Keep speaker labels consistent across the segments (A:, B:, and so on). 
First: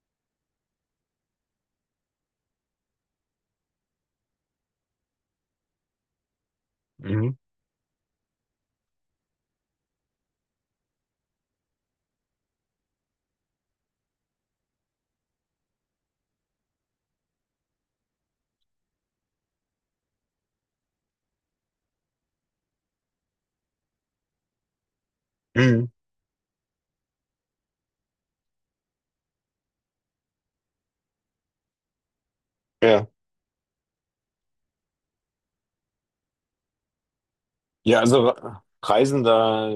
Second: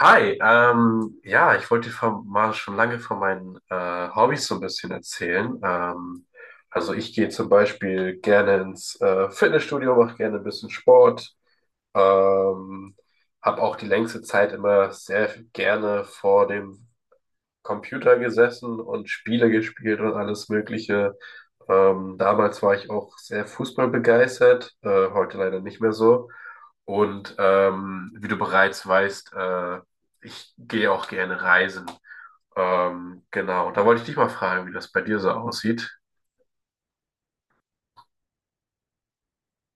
A: Hi, ja, ich wollte dir mal schon lange von meinen Hobbys so ein bisschen erzählen. Also ich gehe
B: Mhm.
A: zum Beispiel gerne ins Fitnessstudio, mache gerne ein bisschen Sport, ähm, habe auch die längste Zeit immer sehr gerne vor dem Computer gesessen und Spiele gespielt und alles Mögliche. Damals war ich auch sehr fußballbegeistert, heute leider nicht
B: Mhm.
A: mehr so. Und wie du bereits weißt, ich gehe auch gerne reisen.
B: Ja.
A: Genau, da wollte ich dich mal fragen, wie das bei dir so aussieht.
B: Ja, also Reisen, da,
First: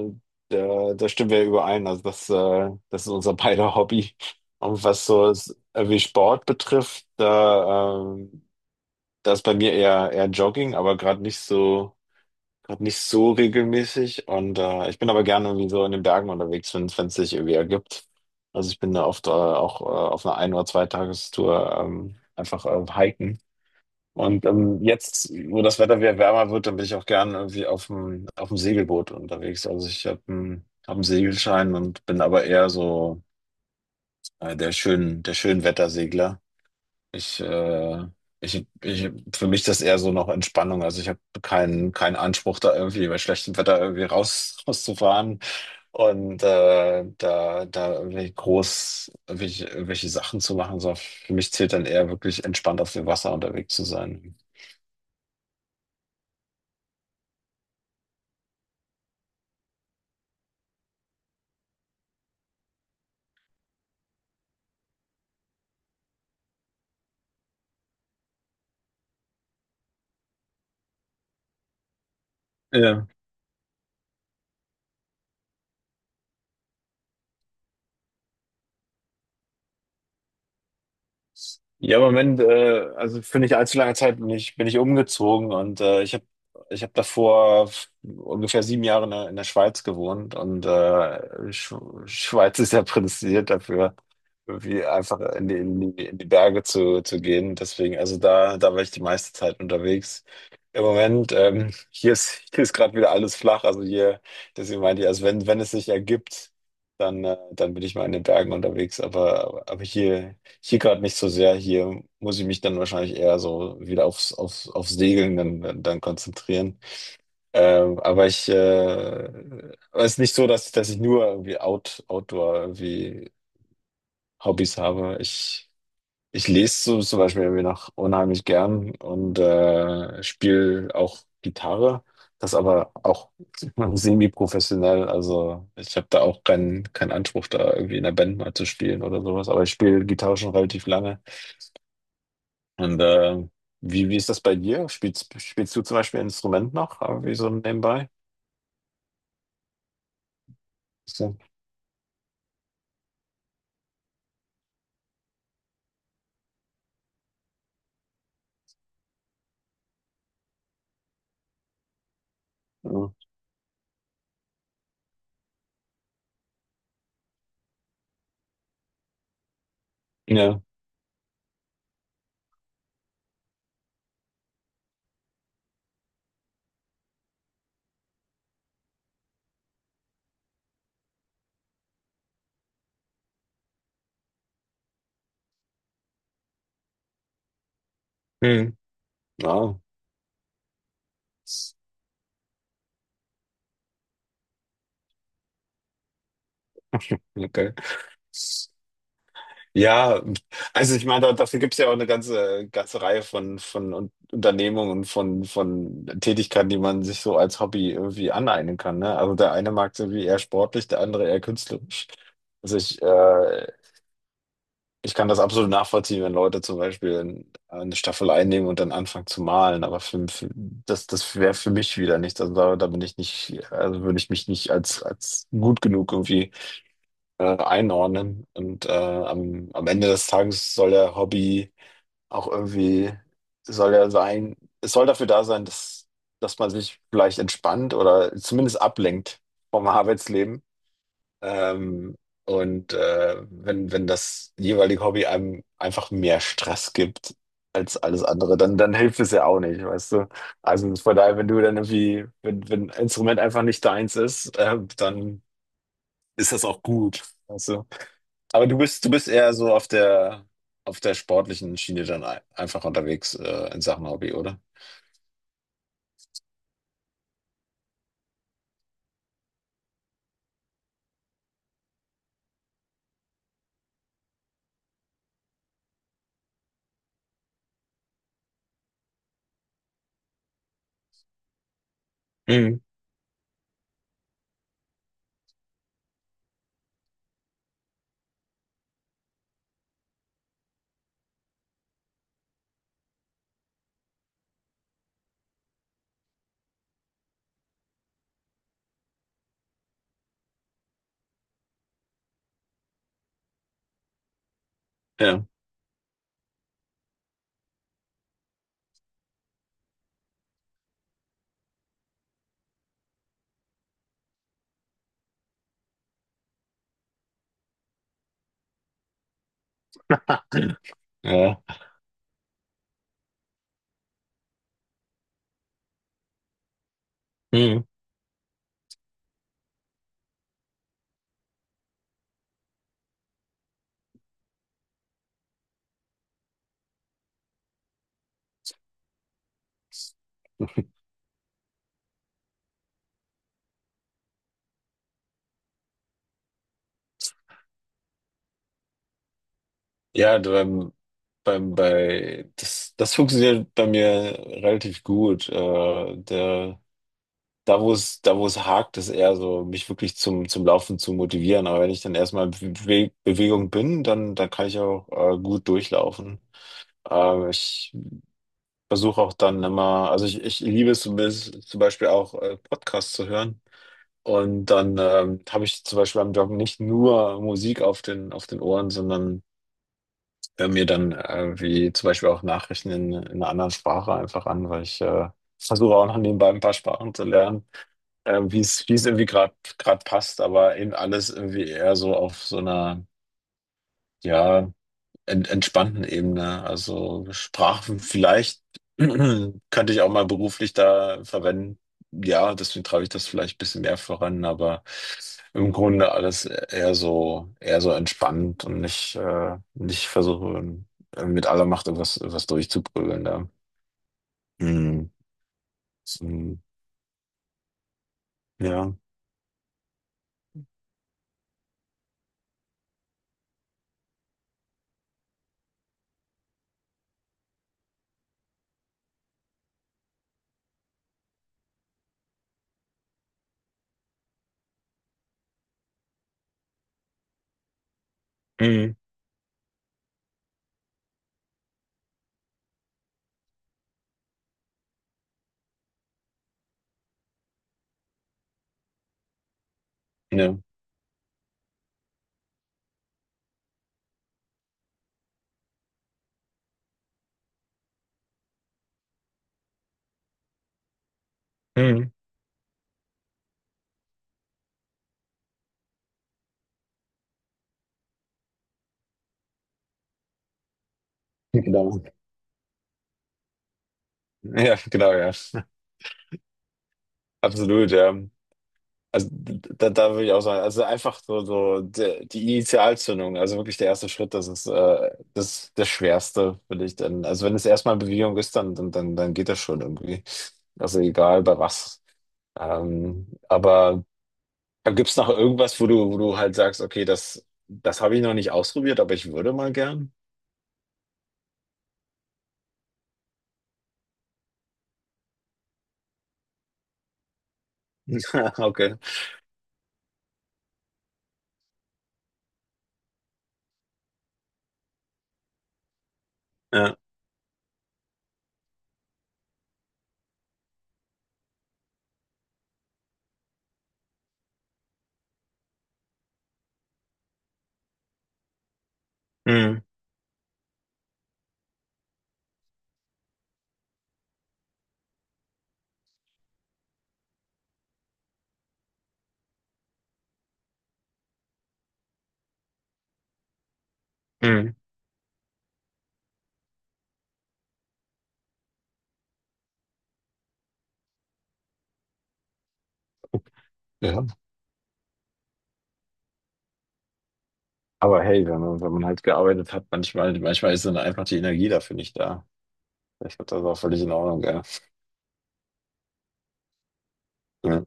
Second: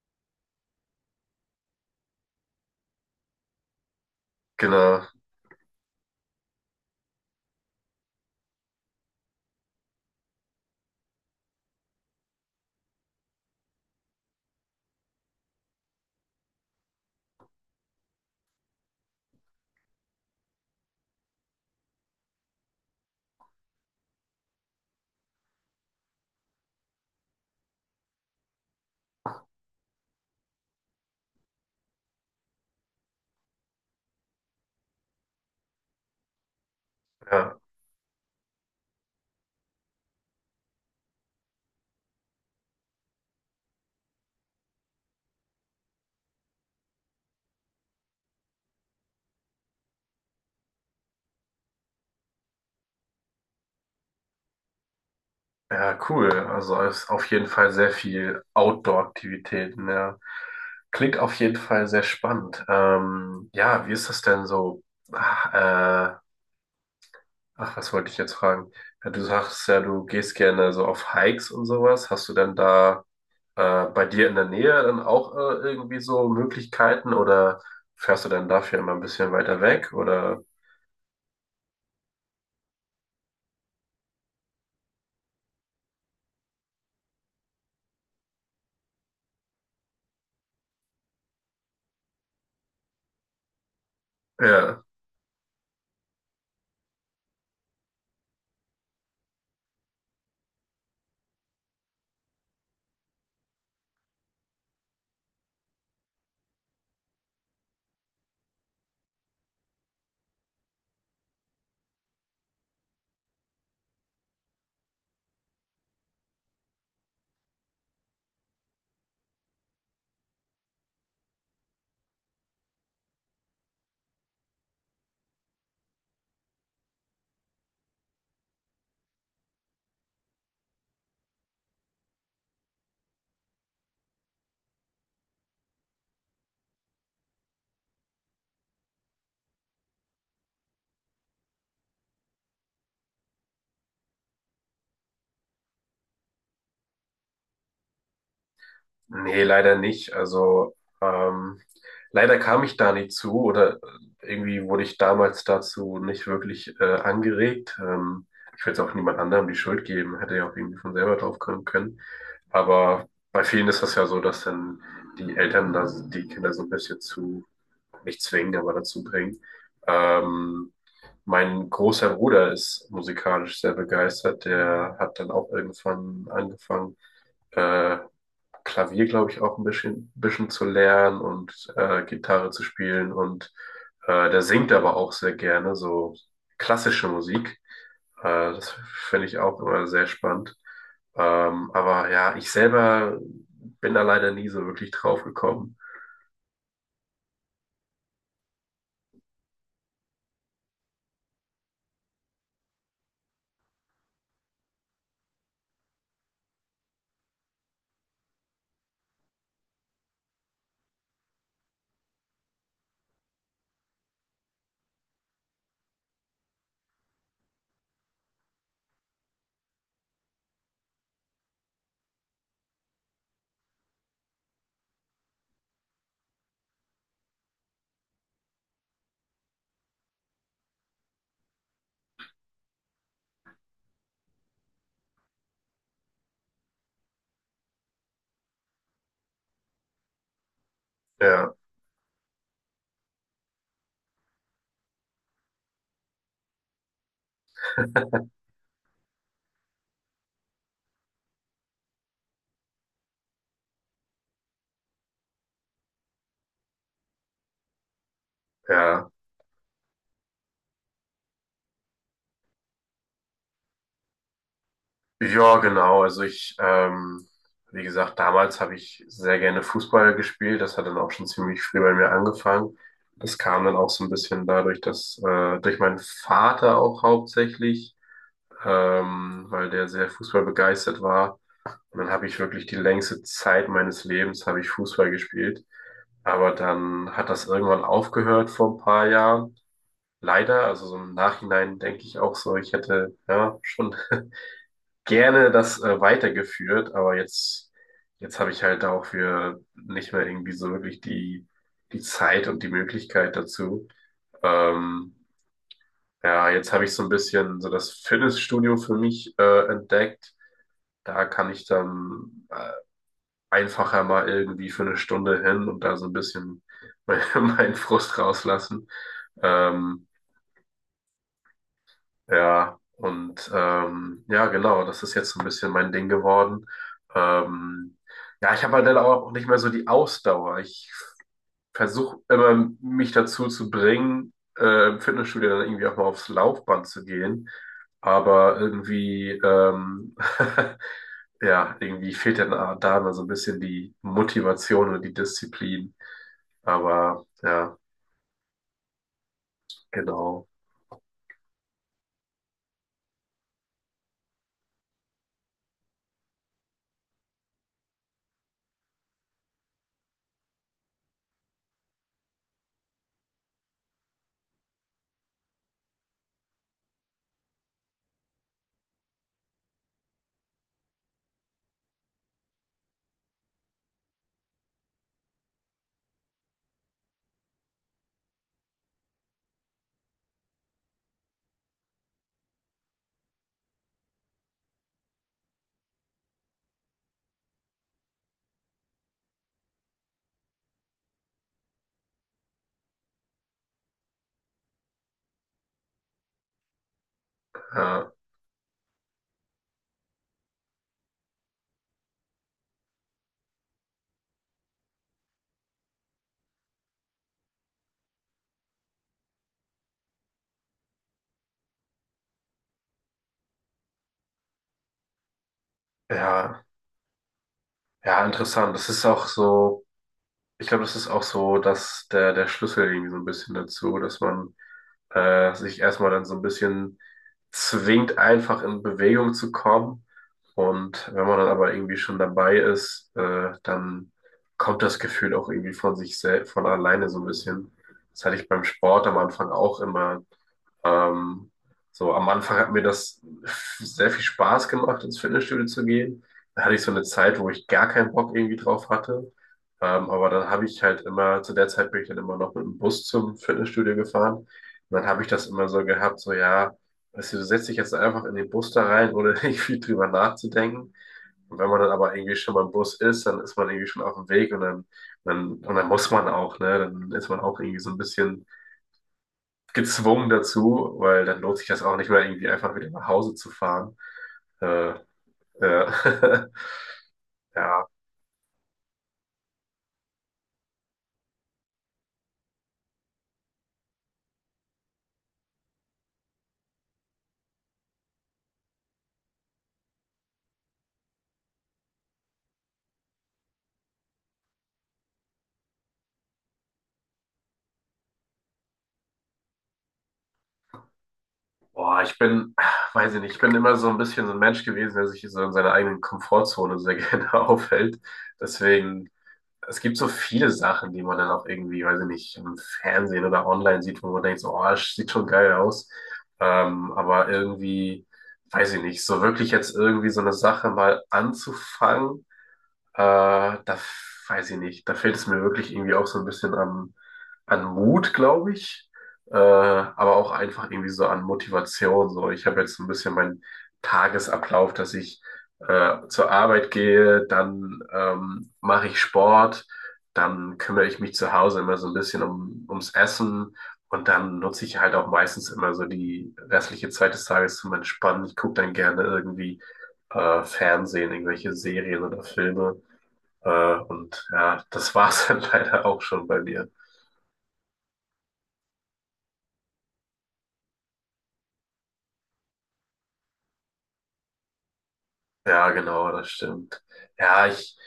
B: da, da stimmen wir überein. Also das ist unser beider Hobby. Und
A: Genau,
B: was so wie Sport betrifft, da ist bei mir eher Jogging, aber gerade nicht so regelmäßig. Und ich bin aber gerne irgendwie so in den Bergen unterwegs, wenn es sich irgendwie ergibt. Also ich bin da oft auch auf einer Ein- oder Zweitagestour einfach hiken. Und jetzt, wo das Wetter wieder wärmer wird, dann bin ich auch gern irgendwie auf dem Segelboot unterwegs. Also ich hab einen Segelschein und bin aber eher so der Schönwettersegler. Ich,
A: ja.
B: äh, für mich ist das eher so noch Entspannung. Also ich habe keinen Anspruch, da irgendwie bei schlechtem Wetter irgendwie rauszufahren und da irgendwie groß irgendwelche Sachen zu machen. So, für mich zählt dann eher wirklich entspannt auf dem Wasser unterwegs zu sein.
A: Ja, cool. Also es ist auf jeden Fall sehr viel Outdoor-Aktivitäten. Ja. Klingt auf jeden Fall sehr spannend. Ja, wie ist das denn so? Ach, äh, ach, was wollte ich jetzt fragen? Ja, du sagst ja, du gehst gerne so auf Hikes und sowas. Hast du denn da
B: Ja.
A: bei dir in der Nähe dann auch irgendwie so Möglichkeiten oder fährst du dann dafür immer ein bisschen weiter weg? Oder
B: Ja, im Moment, also für nicht allzu lange Zeit bin ich umgezogen, und ich hab davor ungefähr 7 Jahre in der Schweiz gewohnt, und Schweiz ist ja prädestiniert dafür,
A: ja.
B: irgendwie einfach in die Berge zu gehen. Deswegen, also da war ich die meiste Zeit unterwegs. Im Moment, hier ist gerade wieder alles flach, also hier, deswegen meinte ich, also wenn es sich ergibt, dann bin ich mal in den Bergen unterwegs, aber hier. Hier gerade nicht so sehr. Hier muss ich mich dann wahrscheinlich eher so wieder aufs Segeln dann konzentrieren. Aber es ist nicht so, dass ich nur irgendwie Outdoor irgendwie Hobbys habe. Ich lese so zum Beispiel irgendwie noch unheimlich gern und spiele auch Gitarre. Das aber auch semi-professionell. Also ich habe da auch keinen Anspruch, da irgendwie in der Band mal zu spielen oder sowas. Aber ich spiele Gitarre schon relativ lange. Und wie ist das bei dir? Spielst du zum Beispiel ein Instrument noch? Aber wie so nebenbei?
A: Nee, leider nicht. Also
B: So,
A: ähm, leider kam ich da nicht zu oder irgendwie wurde ich damals dazu nicht wirklich angeregt. Ich will jetzt auch niemand anderem die Schuld geben, hätte ja auch irgendwie von selber drauf kommen können. Aber
B: ja.
A: bei vielen ist das ja so, dass dann die Eltern da die Kinder so ein bisschen zu, nicht zwingen, aber dazu bringen.
B: Ja.
A: Ähm, mein großer Bruder ist musikalisch sehr begeistert. Der hat dann auch irgendwann angefangen. äh, Klavier, glaube ich, auch ein bisschen zu lernen und Gitarre zu spielen. Und der singt aber auch sehr gerne so klassische Musik. Das
B: Hm.
A: finde ich auch
B: Ja.
A: immer sehr spannend. Aber ja, ich selber bin da leider nie so wirklich drauf gekommen.
B: Okay. Ja, also ich meine, dafür gibt es ja auch eine ganze Reihe von Unternehmungen und von Tätigkeiten, die man sich so als Hobby irgendwie aneignen kann. Ne? Also der eine mag es irgendwie eher sportlich, der andere eher künstlerisch. Also ich kann das absolut nachvollziehen, wenn Leute zum Beispiel eine Staffel einnehmen und dann anfangen zu malen, aber das wäre für mich wieder nichts. Also da bin ich nicht, also würde ich mich nicht als gut genug irgendwie einordnen. Und am Ende des Tages soll der Hobby auch irgendwie, soll er sein, es soll dafür da sein, dass man sich vielleicht entspannt oder zumindest ablenkt vom Arbeitsleben.
A: Ja,
B: Ähm, und wenn das jeweilige Hobby einem einfach mehr Stress gibt als alles andere, dann hilft es ja auch nicht, weißt du? Also von daher, wenn du dann irgendwie, wenn ein Instrument einfach nicht deins ist, dann ist das auch gut, weißt du? Aber du bist,
A: ja.
B: du bist eher so auf der sportlichen Schiene dann einfach unterwegs, in Sachen Hobby, oder?
A: Ja, genau. Also wie gesagt, damals habe ich sehr gerne Fußball gespielt. Das hat dann auch schon ziemlich früh bei mir angefangen. Das kam dann auch so ein bisschen dadurch, dass durch meinen Vater auch hauptsächlich, weil der sehr Fußball begeistert war. Und dann habe ich wirklich die
B: Mhm.
A: längste Zeit meines Lebens habe ich Fußball gespielt. Aber dann hat das irgendwann aufgehört vor ein paar Jahren. Leider, also so im Nachhinein denke ich auch so, ich hätte ja schon gerne das weitergeführt, aber jetzt habe ich halt dafür nicht mehr irgendwie so wirklich die Zeit und die Möglichkeit dazu. Ähm,
B: Ja,
A: ja, jetzt habe ich so ein bisschen so das Fitnessstudio für mich entdeckt. Da kann ich dann einfacher mal irgendwie für eine Stunde hin und da so ein bisschen meinen Frust rauslassen. Ähm,
B: ja.
A: Ja, und ja, genau, das ist jetzt so ein bisschen mein Ding geworden.
B: Mhm.
A: Ähm, ja, ich habe halt dann auch nicht mehr so die Ausdauer. Ich versuche immer, mich dazu zu bringen, im Fitnessstudio dann irgendwie auch mal aufs Laufband zu gehen. Aber ja, irgendwie fehlt dann da immer so ein bisschen die Motivation und die Disziplin. Aber ja,
B: Ja,
A: genau.
B: das funktioniert bei mir relativ gut. Da, wo es hakt, ist eher so, mich wirklich zum Laufen zu motivieren. Aber wenn ich dann erstmal in Bewegung bin, dann kann ich auch gut durchlaufen. Ich versuche auch dann immer, also ich liebe es zumindest zum Beispiel auch Podcasts zu hören. Und dann habe ich zum Beispiel beim Joggen nicht nur Musik auf den Ohren, sondern höre mir dann wie zum Beispiel auch Nachrichten in einer anderen Sprache einfach an, weil ich versuche auch noch nebenbei ein paar Sprachen zu lernen, wie es irgendwie gerade passt, aber eben alles irgendwie eher so auf so einer, ja, entspannten Ebene. Also Sprachen
A: Äh,
B: vielleicht könnte ich auch mal beruflich da verwenden. Ja, deswegen treibe ich das vielleicht ein bisschen mehr voran, aber im Grunde alles eher so entspannt und nicht, nicht versuche, mit aller Macht irgendwas durchzuprügeln da. Mhm. Mhm.
A: ja, ja, interessant. Das
B: Ja.
A: ist auch so. Ich glaube, das ist auch so, dass der Schlüssel irgendwie so ein bisschen dazu, dass man sich erstmal dann so ein bisschen zwingt, einfach in Bewegung zu kommen. Und wenn man dann aber irgendwie schon dabei ist, dann kommt das Gefühl auch irgendwie von sich selbst, von alleine so ein bisschen. Das hatte ich beim
B: Mhm.
A: Sport am Anfang auch immer. Ähm, so am Anfang hat mir das sehr viel Spaß gemacht, ins Fitnessstudio zu gehen. Da hatte ich so eine Zeit, wo ich gar keinen Bock irgendwie drauf hatte. Aber dann
B: Ja.
A: habe ich halt immer, zu der Zeit bin ich dann immer noch mit dem Bus zum Fitnessstudio gefahren. Und dann habe ich das immer so gehabt, so ja, weißt du, du setzt dich jetzt einfach in den Bus da rein, ohne irgendwie drüber nachzudenken. Und wenn man dann
B: Mhm.
A: aber irgendwie schon beim Bus ist, dann ist man irgendwie schon auf dem Weg und und dann muss man auch, ne? Dann ist man auch irgendwie so ein bisschen gezwungen dazu, weil dann lohnt sich das auch
B: Genau.
A: nicht mehr, irgendwie einfach wieder nach Hause zu fahren.
B: Ja,
A: Äh,
B: genau, ja.
A: äh, ja,
B: Absolut, ja. Also da würde ich auch sagen, also einfach so die Initialzündung, also wirklich der erste Schritt, das ist das Schwerste, finde ich dann. Also wenn es erstmal Bewegung ist, dann geht das schon irgendwie. Also egal bei was. Aber gibt es noch irgendwas, wo du halt sagst, okay, das habe ich noch nicht ausprobiert, aber ich würde mal gern.
A: boah, weiß ich nicht, ich bin immer so ein bisschen so ein Mensch gewesen, der sich so in seiner eigenen Komfortzone sehr gerne aufhält.
B: Okay.
A: Deswegen, es gibt so viele Sachen, die man dann auch irgendwie, weiß ich nicht, im Fernsehen oder online sieht, wo man denkt, so, oh, das sieht schon geil aus.
B: Ja.
A: Aber irgendwie, weiß ich nicht, so wirklich jetzt irgendwie so eine Sache mal anzufangen. Äh, da weiß ich nicht. Da fehlt es mir wirklich irgendwie auch so ein bisschen an, an Mut, glaube ich.
B: Mhm.
A: Aber auch einfach irgendwie so an Motivation. So, ich habe jetzt so ein bisschen meinen Tagesablauf, dass ich zur Arbeit gehe, dann mache ich Sport, dann kümmere ich mich zu Hause immer so ein bisschen ums Essen und dann nutze
B: Mhm.
A: ich halt auch meistens immer so die restliche Zeit des Tages zum Entspannen. Ich gucke dann gerne irgendwie Fernsehen, irgendwelche Serien oder Filme. Und
B: Ja.
A: ja, das war's dann leider auch schon bei mir.
B: Aber hey, wenn man, halt gearbeitet hat, manchmal ist dann einfach die Energie dafür nicht da. Ich glaube, das ist auch völlig in Ordnung, ja.
A: Ja, genau, das stimmt. Ja, ich,
B: Ja.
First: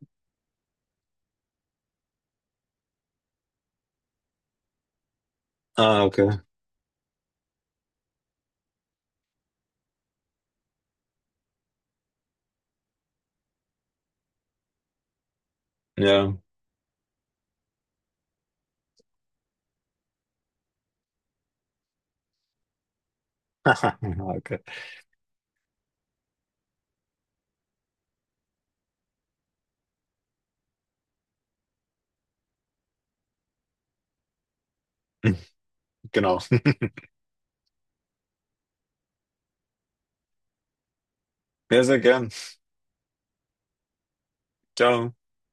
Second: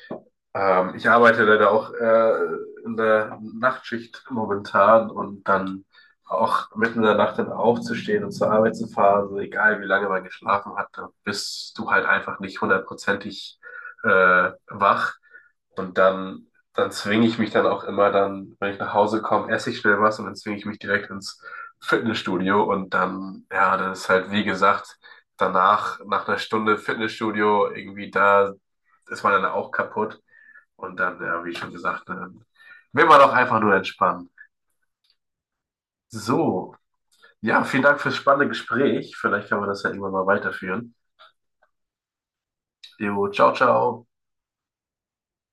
A: ich arbeite leider auch in der Nachtschicht momentan und dann
B: Ah, okay.
A: auch mitten in der Nacht dann aufzustehen und zur Arbeit zu fahren, so egal wie lange man geschlafen hat, da bist du halt einfach nicht hundertprozentig äh, wach. Und
B: Ja.
A: dann zwinge ich mich dann auch immer dann, wenn ich nach Hause komme, esse ich schnell was und dann zwinge ich mich direkt ins Fitnessstudio und dann, ja, das ist halt wie
B: Okay.
A: gesagt, danach, nach einer Stunde Fitnessstudio, irgendwie da ist man dann auch kaputt und dann, ja, wie schon gesagt, dann will man doch einfach nur entspannen.
B: Genau.
A: So, ja, vielen Dank fürs spannende Gespräch. Vielleicht kann man das ja irgendwann mal weiterführen.
B: Ja, sehr gern.
A: Jo, ciao, ciao.
B: Ciao.